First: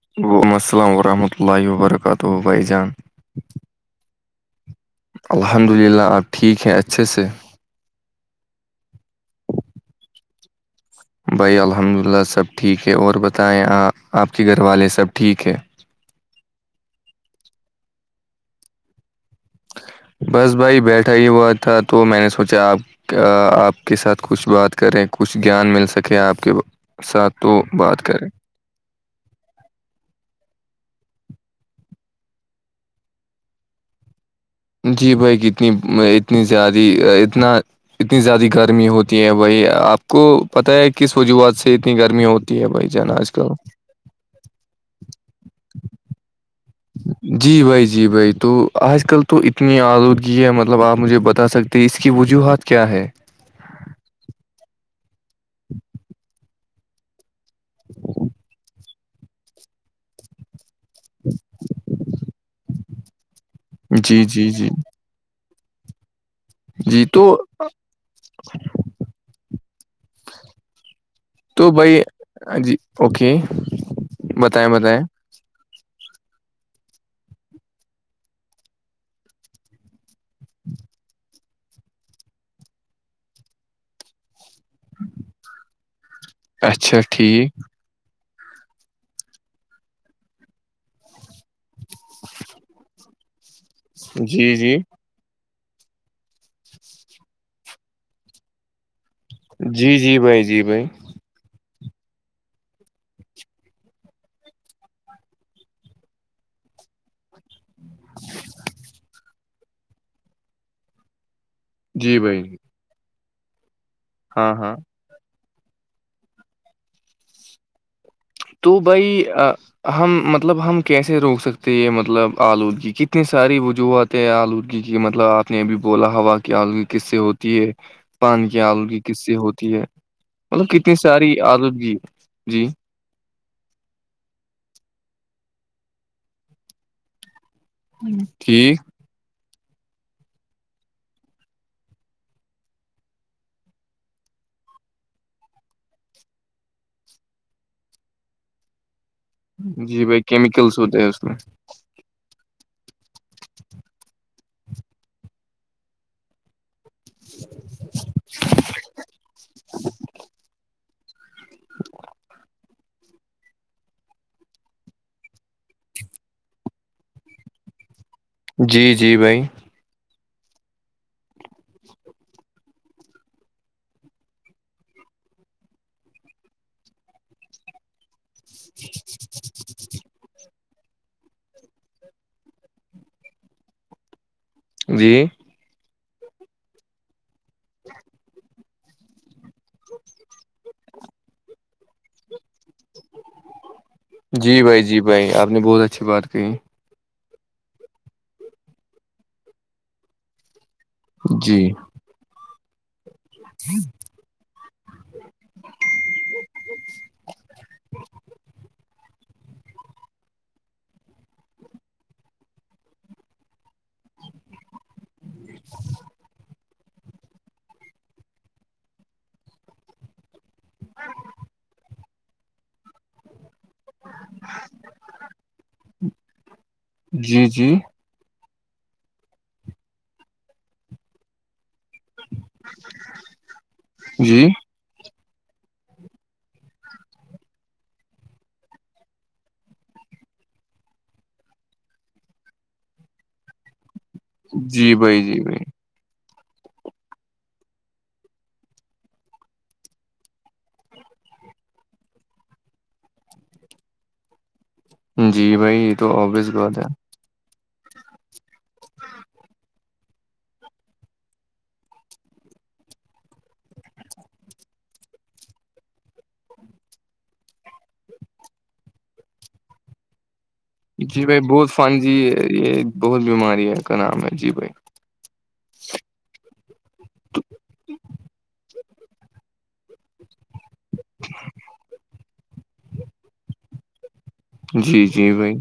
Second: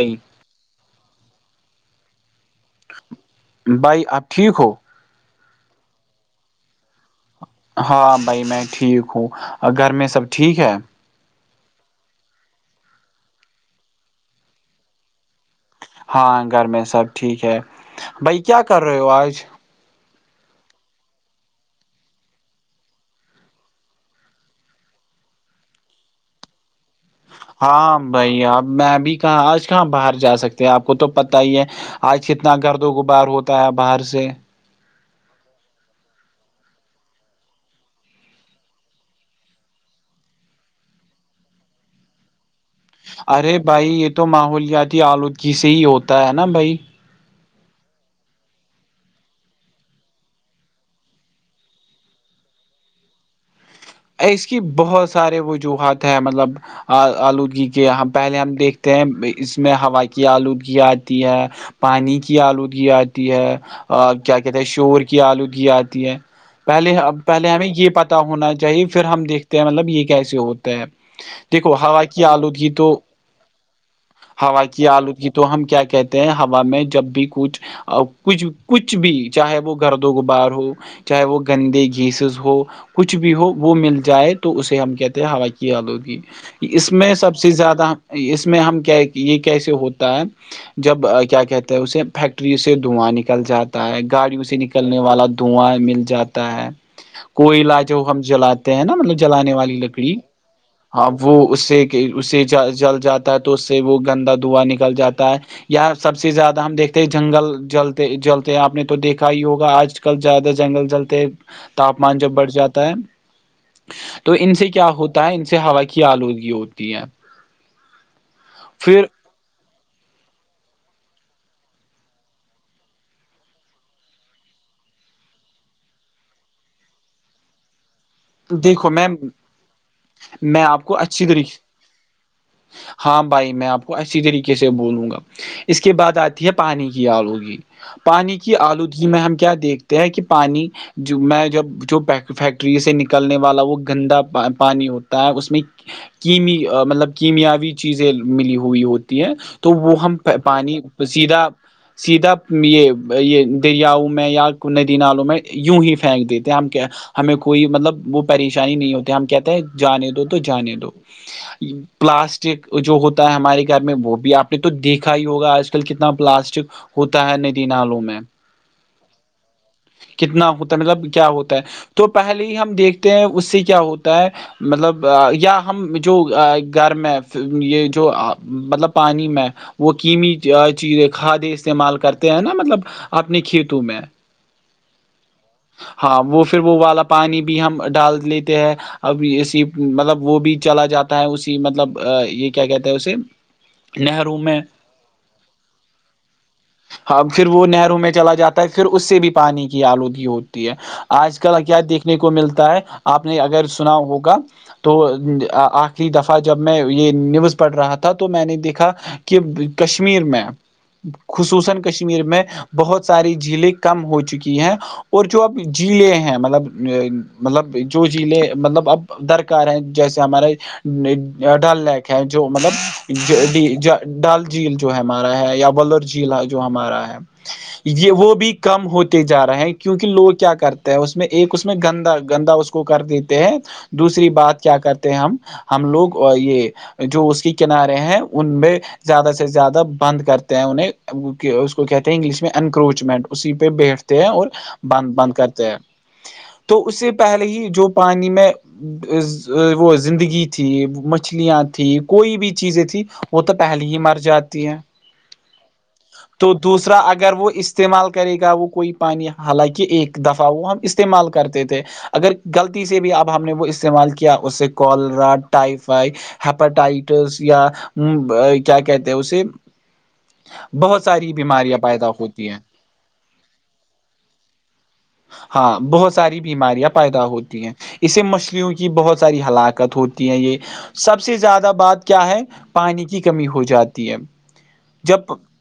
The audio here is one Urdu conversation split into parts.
نہیں ولم السلام ورحمۃ اللہ وبرکاتہ جان [unintelligible] بھائی آپ ٹھیک ہو الحمد للہ آپ ٹھیک ہیں اچھے سے ہاں بھائی میں ٹھیک ہوں گھر میں سب ٹھیک ہے بھائی الحمد للہ سب ٹھیک ہے اور بتائیں آ آپ کے گھر والے سب ٹھیک ہے ہاں گھر میں سب ٹھیک ہے بھائی کیا کر رہے ہو آج بس بھائی بیٹھا ہی ہوا تھا تو میں نے سوچا آپ آپ کے ساتھ کچھ بات کریں کچھ گیان مل سکیں آپ کے ساتھ تو ہاں بات کریں بھائی اب میں اب کہاں آج کہاں باہر جا سکتے ہیں آپ کو تو پتا ہی ہے آج کتنا گرد و غبار ہوتا ہے باہر سے جی بھائی اتنی اتنی زیادہ اتنا اتنی زیادہ گرمی ہوتی ہے بھائی آپ کو پتہ ہے کس وجوہات سے اتنی گرمی ہوتی ہے بھائی جان آج کل ارے بھائی یہ تو ماحولیاتی آلودگی سے ہی ہوتا ہے نا بھائی جی بھائی جی بھائی تو آج کل تو اتنی آروگیہ ہے مطلب آپ مجھے بتا سکتے تو اس کی وجوہات کیا ہے اس کی بہت سارے وجوہات ہیں مطلب آلودگی کے ہم پہلے ہم دیکھتے اس میں ہوائی کی آلودگی آتی ہے پانی کی آلودگی آتی ہے اور جی کیا جی کہتے ہیں جی شور کی آلودگی آتی ہے پہلے جی تو پہلے ہمیں یہ پتا ہونا چاہیے پھر ہم دیکھتے ہیں مطلب یہ کیسے ہوتا ہے تو دیکھو بھائی ہوا کی آلودگی جی تو اوکے ہوا بتائیں کی بتائیں آلودگی تو تو ہم کیا کہتے ہیں ہوا میں جب بھی کچھ اور کچھ کچھ بھی چاہے وہ گھردوں کو باہار ہو چاہے وہ گندے گیسز ہو کچھ بھی ہو وہ مل جائے تو اسے ہم کہتے ہیں ہوائی کی آلودگی اس اچھا میں سب سے ٹھیک زیادہ اس میں ہم کیا یہ کیسے ہوتا ہے جب کیا کہ اسے فیکٹری سے دھواں نکل جاتا ہے گاڑیوں جی سے جی نکلنے والا دھواں مل جاتا ہے کوئی علاج ہو ہم جلاتے ہیں نا مطلب جلانے والی جی لکڑی جی بھائی جی بھائی آ وہ اس سے کہ اسے جل جاتا ہے تو اس سے وہ گندا دھواں نکل جاتا ہے یہ سب سے زیادہ ہم دیکھتے ہیں جنگل جل جلتے آپ نے تو دیکھا ہی ہوگا آج کل زیادہ جنگل جلتے ہیں تاپمان جی جب بھائی بڑھ جاتا ہے تو ہاں ان سے ہاں کیا ہوتا ہے ان سے ہوا کی آلودگی ہوتی ہے تو پھر بھائی ہم مطلب ہم کیسے روک سکتے یہ مطلب آلودگی کتنی ساری وجوہات آلودگی کی مطلب آپ نے یہبھی بولا ہوا کہ آلودگی کس سے ہوتی ہے پان کی دیکھو آلودگی میں کس سے ہوتی ہے میں مطلب آپ کتنی کو اچھی ساری طریقے آلودگی جی ہاں بھائی میں آپ کو اچی طریقے سے بولوں گا اس کے بعد آتی ہے پانی کی آلودگی پانی کی ٹھیک آلودی ہم کیا دیکھتے ہیں کہ پانی میں جب جو فیکٹری سے نک کلنے والا وہ گندا پانی ہوتا ہے اس میں کیمی مطلب کیمیاوی چیزیں ملی ہوئی ہوتی ہے تو وہ جی ہم بھائی کیمیکلس پانی ہوتے ہیں اس میں سیدھا سیدھا یہ یہ دریاؤں میں یا ندی نالوں میں یوں ہی پھینک دیتے ہیں ہم کہ ہمیں کوئی مطلب وہ پریشانی نہیں ہوتی ہم کہتے ہیں جانے دو تو جانے دو پلاسٹک جو ہوتا ہمارے گھر میں وہ بھی آپ نے تو دیکھا ہی ہوگا آج کل کتنا پلاسٹک ہوتا ہے ندینلوں میں جی جی بھائی کتنا ہوتا ہے مطلب کیا ہوتا ہے تو پہلے ہی ہم دیکھتے ہیں اس سے کیا ہوتا ہے مطلب یا ہم جو گھر میں یہ جو مطلب پانی میں وہ قمی چیزیں کھادے استعمال کرتے ہیں نا مطلب اپنے کھیتوں میں جی ہاں وہ پھر وہ والا پانی بھی ہم ڈال لیتے ہیں اب اسی مطلب وہ بھی چلا جاتا ہے اسی مطلب یہ کیا کہتے ہیں اسے نہرو میں جی بھائی جی بھائی آپ نے بہت اچھی بات کہی ہاں پھر وہ نہروں میں چلا جاتا ہے پھر اس سے بھی پانی کی آلودگی ہوتی ہے آج کل جی کیا دیکھنے کو ملتا ہے آپ نے اگر سنا ہوگا تو آخری دفعہ جب میں یہ نیوز پڑھ رہا تھا تو میں نے دیکھا کہ کشمیر میں خصوصن کشمیر میں بہت ساری جھیلیں کم ہو چکی ہیں اور جو اب جیلیں ہیں مطلب مطلب جو جھیلیں مطلب اب درکار ہیں جیسے ہمارے ڈل لیک ہے جو مطلب ج ڈال جھیل جو ہے ہمارا ہے یا ولر جھیل جو ہمارا ہے جی جی یہ یہ وہ بھی کم ہوتے جا رہے ہیں کیونکہ لوگ کیا کرتے ہیں اس میں ایک اس میں گندا گندا اس کو کر دیتے ہیں دوسری جی بات کیا کرتے ہیں ہم ہم لوگ یہ جو اس کے کنارے ہیں ان میں زیادہ سے زیادہ بند کرتے ہیں انہیں اس کو کہتے ہیں انگلش میں انکروچمنٹ اسی پہ بیٹھتے ہیں اور جی بند بھائی بند جی بھائی کرتے ہیں تو اس سے پہلے ہی جو پانی میں وہ زندگی تھی مچھلیاں تھی کوئی بھی چیزیں تھھی وہ تو پہلے ہی مر جاتی ہے جی بھائی یہ تو ابویس بات ہے اگر وہ استعمال کرے گا وہ کوئی پانی حالانکہ ایک دفعہ وہ ہم استعمال کرتے تھے اگر غلطی سے بھی اب ہم نے وہ استعمال کیا اس سے کالرا ٹائیفائی ہیپاٹائٹس یا کیا کہتے ہیں اسے بہت جی ساری بھائی بہت بیماریاں فن پیدا جی ہوتی ہیں یہ بہت بیماری ہے کا نام ہے جی بھائی ہاں بہت ساری بیماریاں پیدا ہوتی ہے اسے مچھلیوں کی بہت ساری ہلاکت ہوتی ہے یہ سب سے زیادہ بات کیا ہے پانی کی کمی ہو جاتی ہے جی جی جب بھائی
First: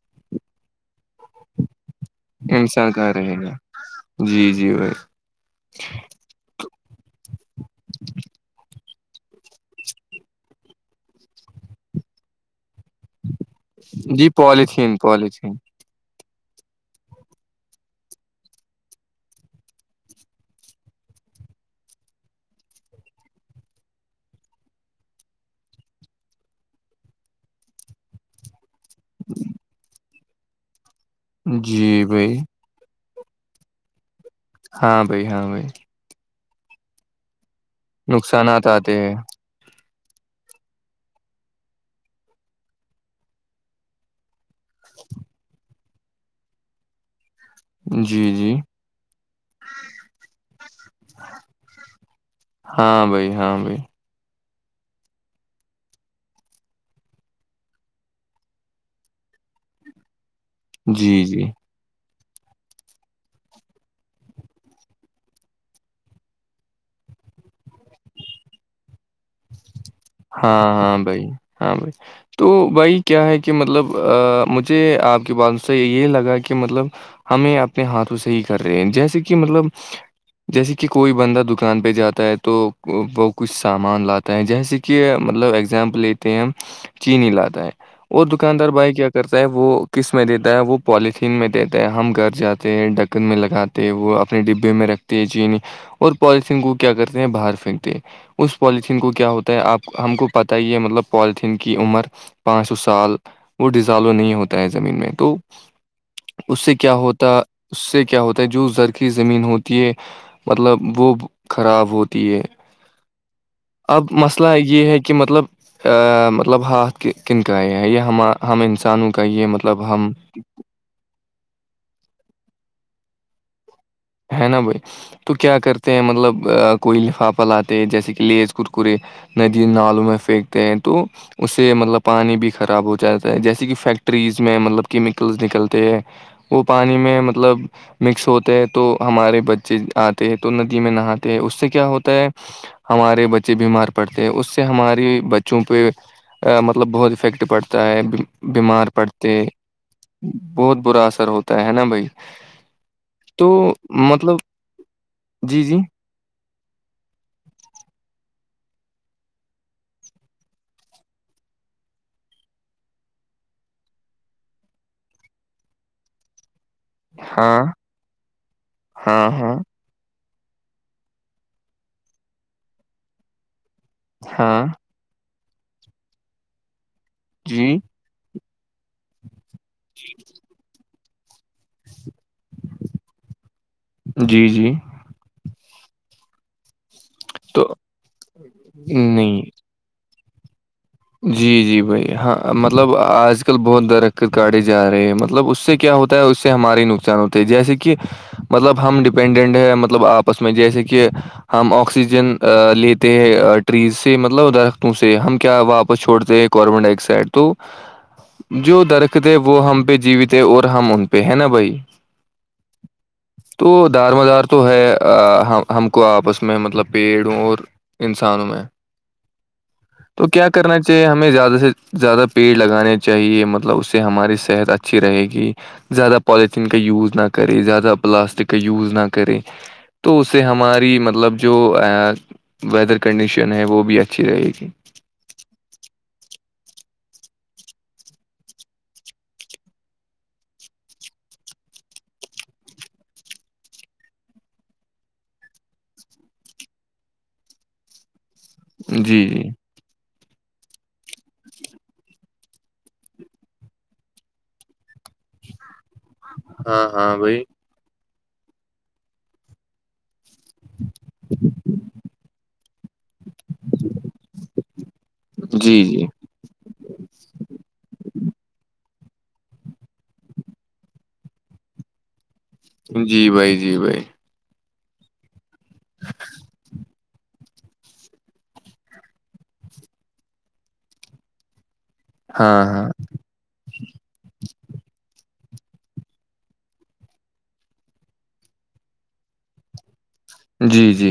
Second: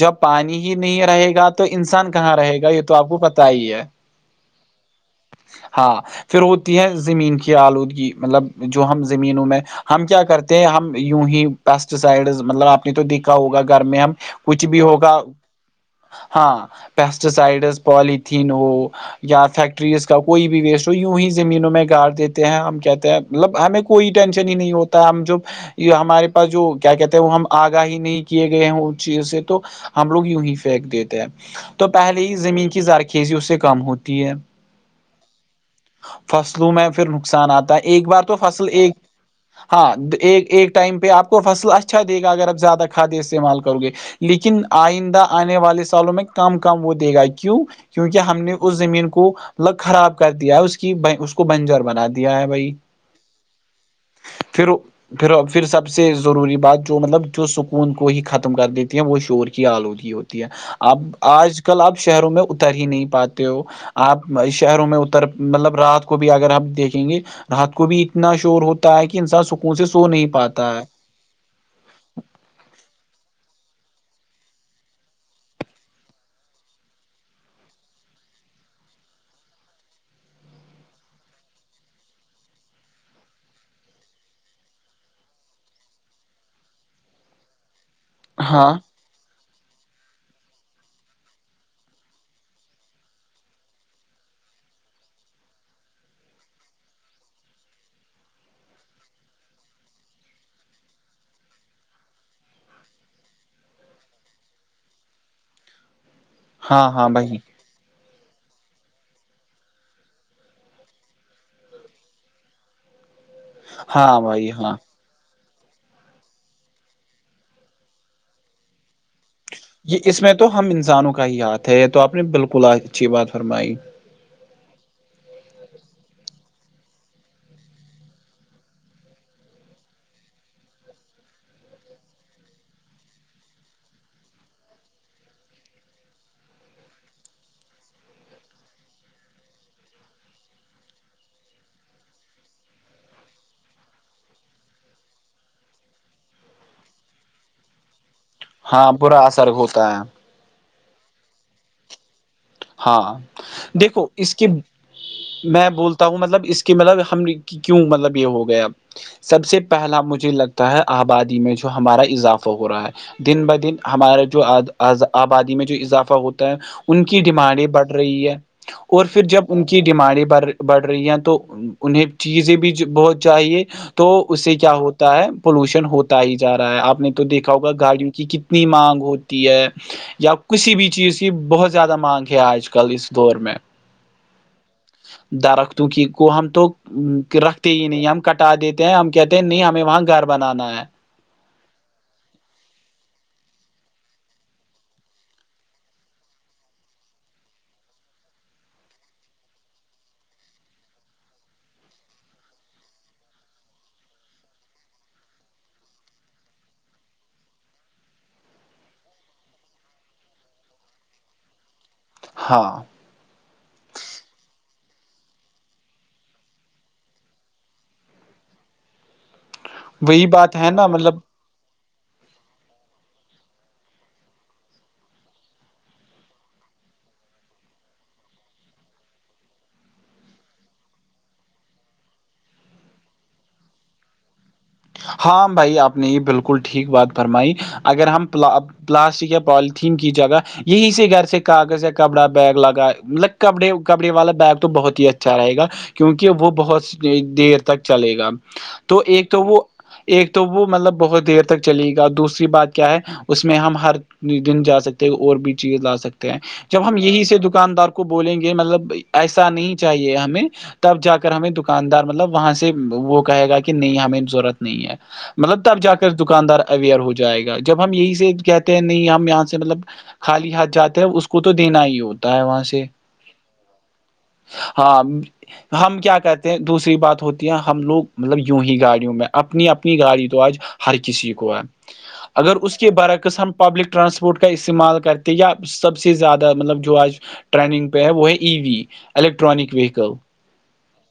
جب پانی ہی نہیں رہے گا تو انسان کہاں رہے گا یہ انسان تو آپ کہاں کو رہے پتا گا ہی ہے جی جی بھائی ہاں پھر ہوتی ہے زمین کی آلودگی مطلب جو ہم زمینوں میں ہم کیا کرتے ہیں ہم یوں ہی پیسٹیسائڈز مطلب آپ نے تو دیکھا ہوگا گھر میں ہم جی کچھ بھی پالیتھین ہوگا پالیتھین ہاں پیسٹی سائڈز پوالیتھیین ہو یا فیکٹریز کا کوئی بھی ویسٹ ہو یوں ہی زمینوں میں گاڑ دیتے ہیں ہم کہتے ہیں مطلب ہمیں کوئی ٹینشن ہی نہیں ہوتا ہم جب یہ ہمارے پاس جو کیا کہتے ہیں وہ ہم آگاہی نہیں کیے گئے ہ چیز سے تو ہم لوگ یوں ہی پھینک دیتے ہیں تو جی پہلے ہی بھائی زمین کی زارقی چیزے اس سے کم ہوتی ہے ہاں بھائی ہاں بھائی فصلوں میں پھر نقصان آتا ہے ایک بار تو نقصانات فصل ایک آتے ہیں ہاں ایک ایک ٹائم پہ آپ کو فصل اچھا دے گا اگر آپ زیادہ کھاد استعمال کرو گے لیکن آئندہ آنے والے سالوں میں کام کام وہ دے گا کیوں جی کیونکہ ہم نے جی اس زمین کو لگ خراب کر دیا ہے اس کی ب اس کو بنجر بنا دیا ہے بھائی ہاں بھائی ہاں بھائی پھر پھر پھر سب سے ضروری بات جو مطلب جو سکون کو ہی ختم کر دیتی ہیں وہ شور کی آلودگی ہوتی ہے اپ جی جی آج کل آپ شہروں میں اتر ہی نہیں پاتے ہو آپ شہروں میں اتر مطلب رات کو بھی اگر ہم دیکھیں گے رات کو بھی اتنا شور ہوتا ہے کہ انسان سکون سے سو نہیں ہاں پاتا ہے ہاں بھائی ہاں بائی تو بھائی کیا ہے کہ مطلب مجھے آپ کے بات سے یہ لگا کہ مطلب ہمیں اپنے ہاتھوں سے ہی کر رہے ہیں جیسے کہ مطلب جیسے کہ کوئی بندہ دکان پہ جاتا ہے تو وہ کچھ سامان لاتا ہے جیسے کہ مطلب اگزامپل لیتے ہیں ہم چینینی لاتا ہے اور دکاندار ہاں بھائی کیا کرتا ہے وہ کس میں دیتا ہے وہ پولییتھین میں دیتا ہے ہم گھر جاتے ہیں ڈکن میں لگاتے تو وہ اپنے ڈبے میں رکھتے ہیں جینی اور پالتین کو کیا کرتے ہیں باہر پھینکتے اس پالتین کو کیا ہوتا تو آپ ہم کو پتہ ہی ہے مطلب پوالیتھین کی عمر پانچ سو سال وہ ڈیزالو نہیں ہوتا ہے زمین میں تو اس سے ہاں کیا ہاں بھائی ہوتا اس سے کیا ہوتا ہے جو زرخی زمین ہوتی ہے مطلب وہ خراب ہوتی ہے اب ہاں مسئلہ بھائی ہاں یہ ہے کہ کہ مطلب مطلب ہاتھ کنک ہے ہیں انسان یہ اس میں تو ہم انسانوں کا ہی ہاتھ ہے یہ تو آپ نے بالکل اچھی بات فرمائی ہے نا بھائی تو کیا کرتے ہیں مطلب کوئی لفافا لاتتے جیسے کہ لیز کرکرے ندی نالوں میں پھینکتے ہیں تو اس سے مطلب پانی بھی خراب ہو جاتا ہے جیسے کہ فیکٹریز میں مطلب کیمیکلس نکلتے ہیں وہ پانی میں مطلب مکس ہوتے تو ہمارے بچے آتے ہیں تو ندی میں نہاتے ہیں اس سے کیا ہوتا ہے ہمارے بچے بیمار پڑتے ہیں اس سے ہماری بچوں پہ مطلب بہت افیکٹ پڑتا ہے بیمار ہاں برا پڑتے اثر ہوتا ہے بہت برا اثر ہوتا ہے نا بھائی ہاں تو دیکھو اس مطلب کے جی میں جی بولتا تو وہ مطلب اس کے مطلب ہم کیوں مطلب یہ ہو گیا سب سے پہلا مجھے لگتا ہے آبادی میں جو ہمارا اضافہ ہو رہا ہے دن ب دن ہمارا جو آبادی میں جو اضافہ ہوتا ہے ان کی ہاں ڈیمانڈیں بڑھ رہی ہے اور پھر ہاں جب ہاں ان کی ڈیمانڈیں بڑھ رہی ہیں تو انہیں چیزیں بھی بہت چاہیے تو تو اس سے ہاں کیا ہوتا ہے پولوشن ہوتا ہی جا رہا ہے آپ نے تو دیکھا ہوگا جی گاڑیوں کی ک مانگ ہوتی ہے یا کسی بھی چیز کی بہت زیادہ مانگ ہے آج کل اس دور میں جی جی درختوں کی کو ہم تو تو رکھتے ہی نہیں ہم کٹا دیتے ہیں ہم کہتے ہیں نہیں ہمیں وہاں گھر بنانا ہے جی جی بھائی ہاں مطلب آج کل بہت درخت کاڑے جا رہے ہیں مطلب اس سے کیا ہوتا اس سے ہمارے نقصان ہوتا ہے جیسے کہ مطلب ہم ڈپینڈنٹ ہیں مطلب آپس میں جیسے کہ ہم آکسیجن لیتے ہیں ٹریز سے مطلب درختوں سے ہم کیا واپ وہ چھوڑتے ہیں کاربن ڈائی آکسائڈ تو جو درخت ہے وہ ہم پہ جیوت ہے اور ہم ان پہ ہے نا بھائی ہاں تو دار مدار تو ہے ہم کو آپس میں مطلب پیڑوں اور انسانوں میں وہی بات ہے کر نا چاہے مطلب ہمیں زیادہ سے زیادہ پیڑ لگانے چاہیے مطلب اس سے ہماری صحت اچھی رہے گی زیادہ پالیتھین کا یوز نہ کرے زیادہ پلاسٹک کا یوز نہ کرے تو اسے ہماری مطلب جو ویدر کنڈیشن ہے وہ بھی اچھی رہے گی ہاں بھائی آپ نے یہ بالکل ٹھیک بات فرمائی اگر ہم پلاسٹک یا پوالیتھیین کی جگہ یہی سے گھر سے کاغذ یا کپڑا بیگ لگا مطلب کپڑے کپڑے والا بیگ تو بہت ہی اچھا رہے گا کیونکہ وہ بہت دیر تک چلے گا تو جی ایک تو جی وہ ایک تو وہ مطلب بہت دیر تک چلے گا دوسری بات کیا ہے اس میں ہم ہر دن جا سکتے اور بھی چیز لا سکتے ہیں ہاں جب ہم ہاں یہی سے بھائی دکاندار کو بولیں گے مطلب ایسا نہیں چاہیے ہمیں تب جا کر ہمیں دکاندار مطلب وہاں سے وہ کہے گا کہ نہیں ہمیں ضرورت ہے مطلب تب جی جا جی کر دکاندار اویئر ہو جائے گا جب ہم یہی سے کہتے ہیں نہیں ہم یہاں سے مطلب خالی ہاتھ جاتے ہیں اس کو تو دینا ہی ہوتا ہے وہاں سے جی بھائی جی بھائی ہاں ہم کیا کہتے ہیں دوسری بات ہوتی ہے ہم لوگ مطلب یوں ہی گاڑیوں میں اپنی اپنی گاڑی تو آج ہر کسی کو ہے اگر ہاں اس ہاں کے برعکسم پبلک ٹرانسپورٹ کا استعمال کرتے یا سب سے زیادہ مطلب جو آج ٹرینگ پہ ہے وہ ہے ای وی الیکٹرانک ویکل جی جی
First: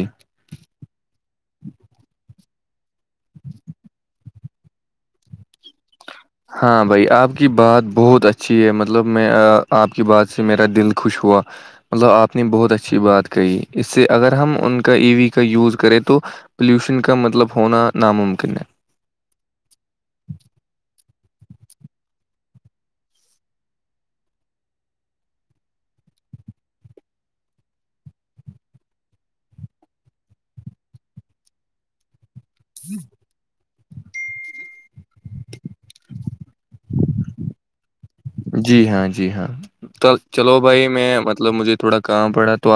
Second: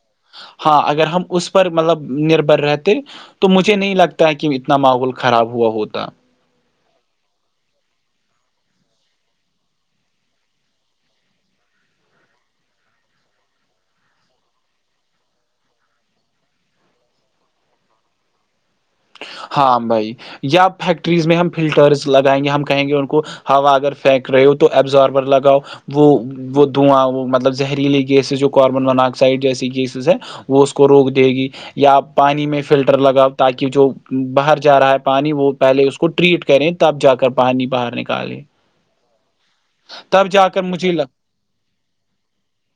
ہاں اگر ہم اس پر مطلب نربھر رہ تو مجھے نہیں لگتا ہے کہ اتنا ماحول خراب ہوا ہوتا ہاں بھائی آپ کی بات بہت اچھی ہے مطلب میں آپ کی بات سے میرا دل خوش ہوا مطلب آپ نے بہت اچھی بات کہی اس سے اگر ہم ان کا ای وی کا یوز کریں تو پولیوشن کا مطلب ہونا ناممکن ہے ہاں بھائی یا فیکٹریز میں ہم فلٹرس لگائیں گے ہم کہیں گے ان کو ہوا اگر پھینک رہے ہو تو ابزاربر لگاؤ وہ وہ دعاں وہ مطلب زہریلی گیسز جو کاربن منا آکسائڈ جیسی گیسیز ہیں وہ اس کو روک دے گی یا پانی میں فلٹر لگاؤ تاکہ جو باہر جا رہا ہے پانی وہ پہلے اس کو ٹریٹ کریں تب جا کر پانی بہرنے کا جی ہاں جی ہاں تو تب جا چلو کر بھائی مجھے لگ میں مطلب مجھے تھوڑا کام پڑا تو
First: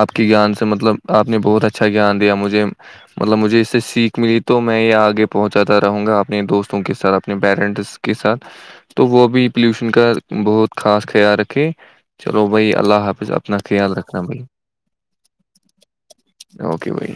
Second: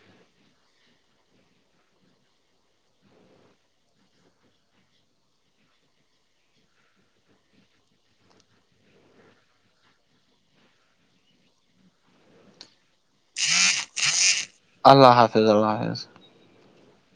آپ کی گیان سے مطلب آپ نے بہت اچھا گیان دیا مجھے مطلب مجھے اس سے سیکھ ملی تو میں یہ آگے پہنچاتا رہوں گا اپنے دوستوں کے ساتھ اپنے پیرنٹس کے ساتھ تو وہ بھی پولوشن کا بہت خاص خیال رکھے چلو بھائی اللہ حافظ اپنا خیال رکھنا بھائی اللہ حافظ اللہ حافظ اوکے بھائی